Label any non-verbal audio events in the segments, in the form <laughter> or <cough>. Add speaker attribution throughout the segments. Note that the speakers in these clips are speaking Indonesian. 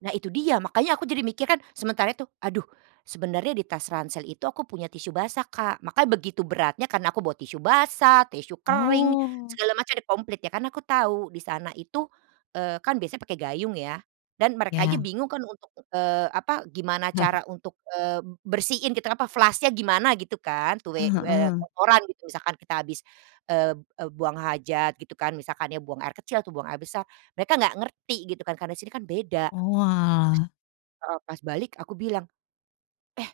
Speaker 1: Nah itu dia, makanya aku jadi mikir kan, sementara itu, aduh sebenarnya di tas ransel itu aku punya tisu basah, Kak. Makanya begitu beratnya karena aku bawa tisu basah, tisu kering
Speaker 2: Oh.
Speaker 1: segala macam komplit ya karena aku tahu di sana itu, eee, kan biasanya pakai gayung ya dan mereka aja
Speaker 2: Ya.
Speaker 1: bingung kan untuk, eee, apa gimana
Speaker 2: <chuckles>
Speaker 1: cara untuk, eee, bersihin gitu kenapa, flush-nya gimana gitu kan, tuh, eee
Speaker 2: Heeh
Speaker 1: eee,
Speaker 2: heeh.
Speaker 1: kotoran gitu, misalkan kita habis, eee eee, buang hajat gitu kan, misalkan buang air kecil atau buang air besar mereka enggak ngerti gitu kan karena sini kan beda.
Speaker 2: Oalah.
Speaker 1: Heeh, pas balik aku bilang, eh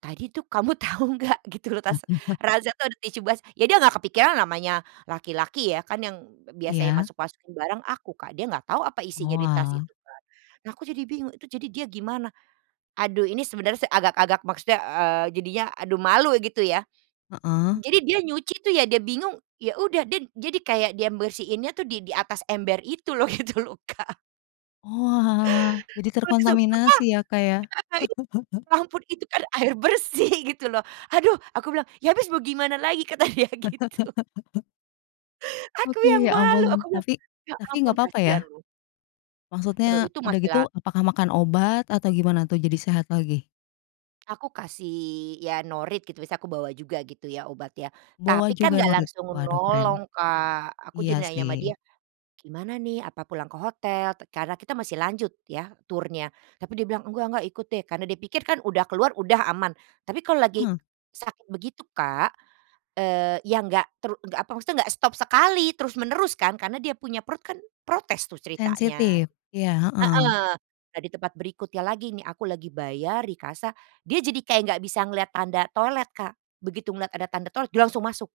Speaker 1: tadi tuh kamu tahu enggak gitu loh, tas
Speaker 2: <chuckles>
Speaker 1: ransel tuh ada tisu bas ya dia nggak kepikiran namanya laki-laki ya. Kan yang biasanya
Speaker 2: Iya.
Speaker 1: masuk-masukin barang aku Kak, dia nggak tahu apa isinya di tas
Speaker 2: Oalah.
Speaker 1: itu kan. Nah, aku jadi bingung, itu jadi dia gimana? Aduh, ini sebenarnya agak-agak, maksudnya, eee, jadinya, aduh malu gitu ya.
Speaker 2: Heeh.
Speaker 1: Jadi dia nyuci tuh ya, dia bingung, ya udah dia jadi kayak dia bersihinnya tuh di di atas ember itu loh gitu loh, Kak.
Speaker 2: Oalah, jadi terkontaminasi ya Kak ya.
Speaker 1: <unintelligible>
Speaker 2: <chuckles>
Speaker 1: Ampun itu kan air bersih gitu loh. "Aduh!" aku bilang, "Ya habis mau gimana lagi?" kata dia gitu
Speaker 2: <laughs>
Speaker 1: Aku
Speaker 2: Oke,
Speaker 1: yang
Speaker 2: ya
Speaker 1: malu.
Speaker 2: ampun.
Speaker 1: Aku bilang,
Speaker 2: Tapi
Speaker 1: "Ya
Speaker 2: tapi
Speaker 1: ampun
Speaker 2: nggak papa
Speaker 1: kasihan
Speaker 2: ya?
Speaker 1: loh." Eee,
Speaker 2: Maksudnya,
Speaker 1: itu
Speaker 2: udah
Speaker 1: masih
Speaker 2: gitu
Speaker 1: la
Speaker 2: apakah makan obat atau gimana untuk jadi sehat lagi?
Speaker 1: Aku kasih, ya norit gitu bisa aku bawa juga gitu ya obat ya.
Speaker 2: Bawa
Speaker 1: Tapi kan
Speaker 2: juga
Speaker 1: gak
Speaker 2: norit.
Speaker 1: langsung
Speaker 2: Waduh keren.
Speaker 1: menolong, Kak. Aku
Speaker 2: Iya
Speaker 1: jadi nanya sama dia,
Speaker 2: sih.
Speaker 1: "Gimana nih apa pulang ke hotel?" karena kita masih lanjut ya, turnya. Tapi dia bilang, "Enggak enggak ikut deh." Karena dia pikir kan udah keluar, udah aman. Tapi kalau lagi
Speaker 2: Heeh.
Speaker 1: sakit begitu Kak, eee, ya enggak, tru ya enggak apa, maksudnya enggak stop sekali, terus menerus kan karena dia punya perut kan protes tuh ceritanya.
Speaker 2: Sensitif?
Speaker 1: Heeh,
Speaker 2: Iya, heeh.
Speaker 1: nah di tempat berikutnya lagi nih aku lagi bayar di kasa, dia jadi kayak nggak bisa melihat tanda toilet, Kak. Begitu melihat ada tanda toilet dia langsung masuk.